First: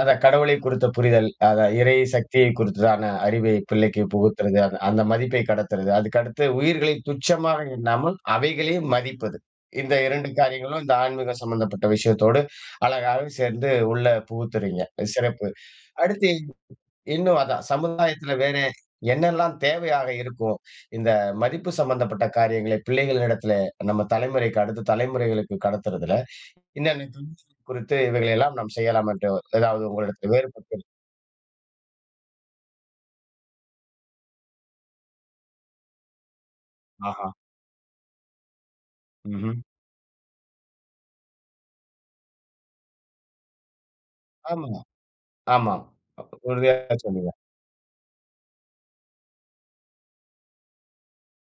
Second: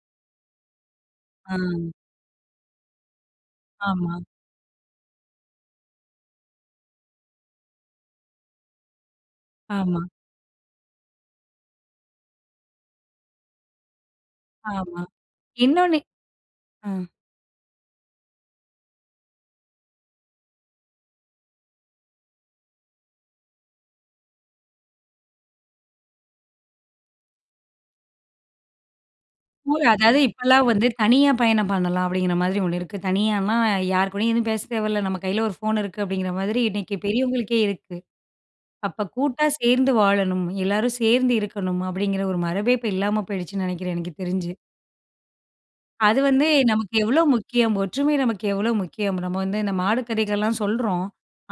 அதான், கடவுளை குறித்த புரிதல். அத ம். இறை சக்தியை குறித்ததான அறிவை பிள்ளைக்கு ஆமா. புகுத்துறது, அத அந்த மதிப்பை கடத்துறது, அதுக்கடுத்து உயிர்களை துச்சமாக எண்ணாமல் அவைகளையும் மதிப்பது. இந்த ஆமா. 2 காரியங்களும், இந்த ஆன்மீகம் சம்மந்தப்பட்ட விஷயத்தோடு, அழகாவே சேர்ந்து உள்ள புகுத்துறீங்க, ஆமா. சிறப்பு. இன்னொன்னு, அடுத்து ஆ, இன்னும் அதான், சமுதாயத்துல வேற என்னெல்லாம் தேவையாக இருக்கும்? இந்த மதிப்பு சம்பந்தப்பட்ட காரியங்களை, பிள்ளைகளிடத்திலே நம்ம தலமுறைக்கு, அடுத்த தலமுறைகளுக்கு கடத்துறதுல, இன்னன்னவற்றை குறித்து, இவைகள எல்லாம் நம்ம செய்யலாம் என்று ஏதாவது [unintelligible] அதாது உங்களிடத்தில் இப்பலாம் வேறுபட்டு வந்து தனியா பயணம் பண்ணலாம் அப்படிங்கிற மாரி 1 இருக்கு. தனியான்னா, யாருக்கூடையும் எதுவும் பேச தேவையில்ல. நம்ம கையில ஒரு ஃபோன் இருக்கு அப்படிங்கிற மாரி, இன்னக்கு ஆஹ. பெரியவங்களுக்கே இருக்கு. அப்போ கூட்டா ம்ஹ்ம். சேர்ந்து வாழணும், எல்லாரும் சேர்ந்து இருக்கணும், அப்படிங்கிற ஒரு மரபே இப்ப இல்லாம போயிடுச்சுன்னு நெனக்கிறேன், எனக்கு தெரிஞ்சு. ஆமங்க, ஆமா. அது அ வந்து உறுதியா நமக்கு எவ்வளோ சொல்லுவேன். முக்கியம், ஒற்றுமை நமக்கு எவ்வளோ முக்கியம், நம்ம வந்து இந்த மாடு கதைகள்லாம் சொல்றோம்,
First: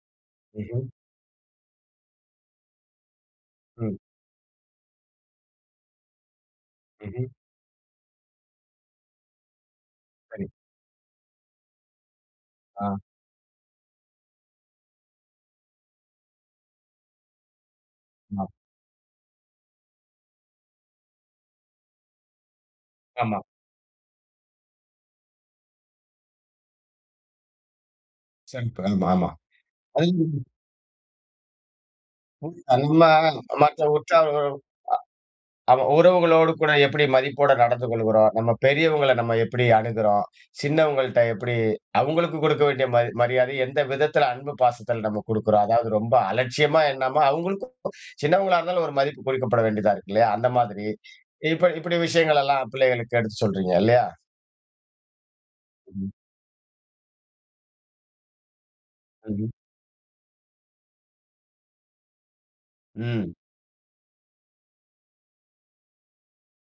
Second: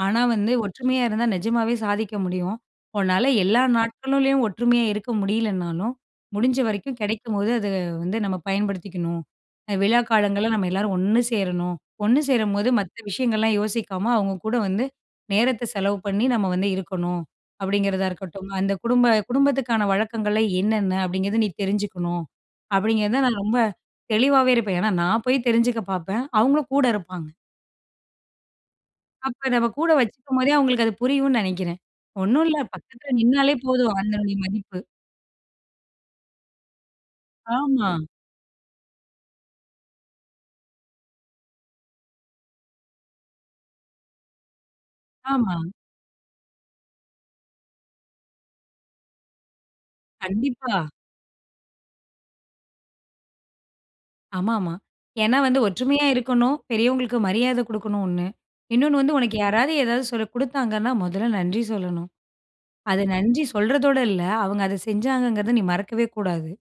ஆனா வந்து, ம்ஹ்ம். ஒற்றுமையா இருந்தா நிஜமாவே சாதிக்க முடியும். உன்னால எல்லா ம். நாட்களிலயும் ஒற்றுமையா இருக்க முடியலன்னாலும், முடிஞ்ச வரைக்கும் ம்ஹ்ம். கெடைக்கும்போது அத வந்து நம்ம பயன்படுத்திக்கணும், விழா காலங்கள்ல சரி. நம்ம எல்லாரும் ஒண்ணு சேரணும். ஒண்ணு சேரும்போது மத்த ஆ. விஷயங்கள்லாம் யோசிக்காம, அவுங்க கூட வந்து நேரத்தை செலவு பண்ணி நம்ம வந்து இருக்கணும், அப்படிங்கிறதா இருக்கட்டும், ஆம். அந்த குடும்ப குடும்பத்துக்கான வழக்கங்கள் என்னென்ன அப்படிங்கிறத நீ தெரிஞ்சுக்கணும் அப்படிங்கிறத நான் ஆமா. ரொம்ப தெளிவாவே இருப்பேன். ஏன்னா நான் போய் தெரிஞ்சுக்க பாப்பேன், அவுங்களும் கூட இருப்பாங்க. ஆமா. அப்ப நம்ம கூட வச்சுக்கும் [unintelligible] போதே, அவங்களுக்கு அது புரியும்னு நெனைக்கிறேன். ஒண்ணும் உ இல்ல நம்ம பக்கத்தில நின்னாலே மற்ற போதும் அதனுடைய உறவு மதிப்பு, அமா உறவுகளோடு கூட எப்படி மதிப்போட நடந்து ஆமா. கொள்கிறோம். நம்ம பெரியவங்கள நம்ம எப்படி அணுகுறோம். சின்னவங்கள்ட்ட எப்படி, அவுங்களுக்கு குடுக்க வேண்டிய மரி மரியாதைய எந்த விதத்தில, அன்பு பாசத்தில நம்ம ஆமா. குடுக்குறோம்? அதாது ரொம்ப அலட்சியமா எண்ணாம, அவுங்களுக்கும், சின்னவங்களா இருந்தாலும் ஒரு மதிப்பு கொடுக்கப்பட வேண்டியதா இருக்கு, இல்லயா! அந்த கண்டிப்பா. மாரி. இப்ப இப்படி விஷயங்களெல்லாம் பிள்ளைகளுக்கு எடுத்து சொல்றீங்க, இல்லயா! ஆமாமா. ஏன்னா வந்து ஒற்றுமையா ம். இருக்கணும், பெரியவங்களுக்கு மரியாதை குடுக்கணும் ஒண்ணு, இன்ணொன்னு வந்து உனக்கு ம்ஹம். யாராவது, ஏதாவது சொ குடுத்தாங்கன்னா, மொதல்ல நன்றி சொல்லணும். அத ம். நன்றி சொல்றதோட இல்ல, அவுங்க அத செஞ்சாங்கங்கிறத நீ மறக்கவே கூடாது.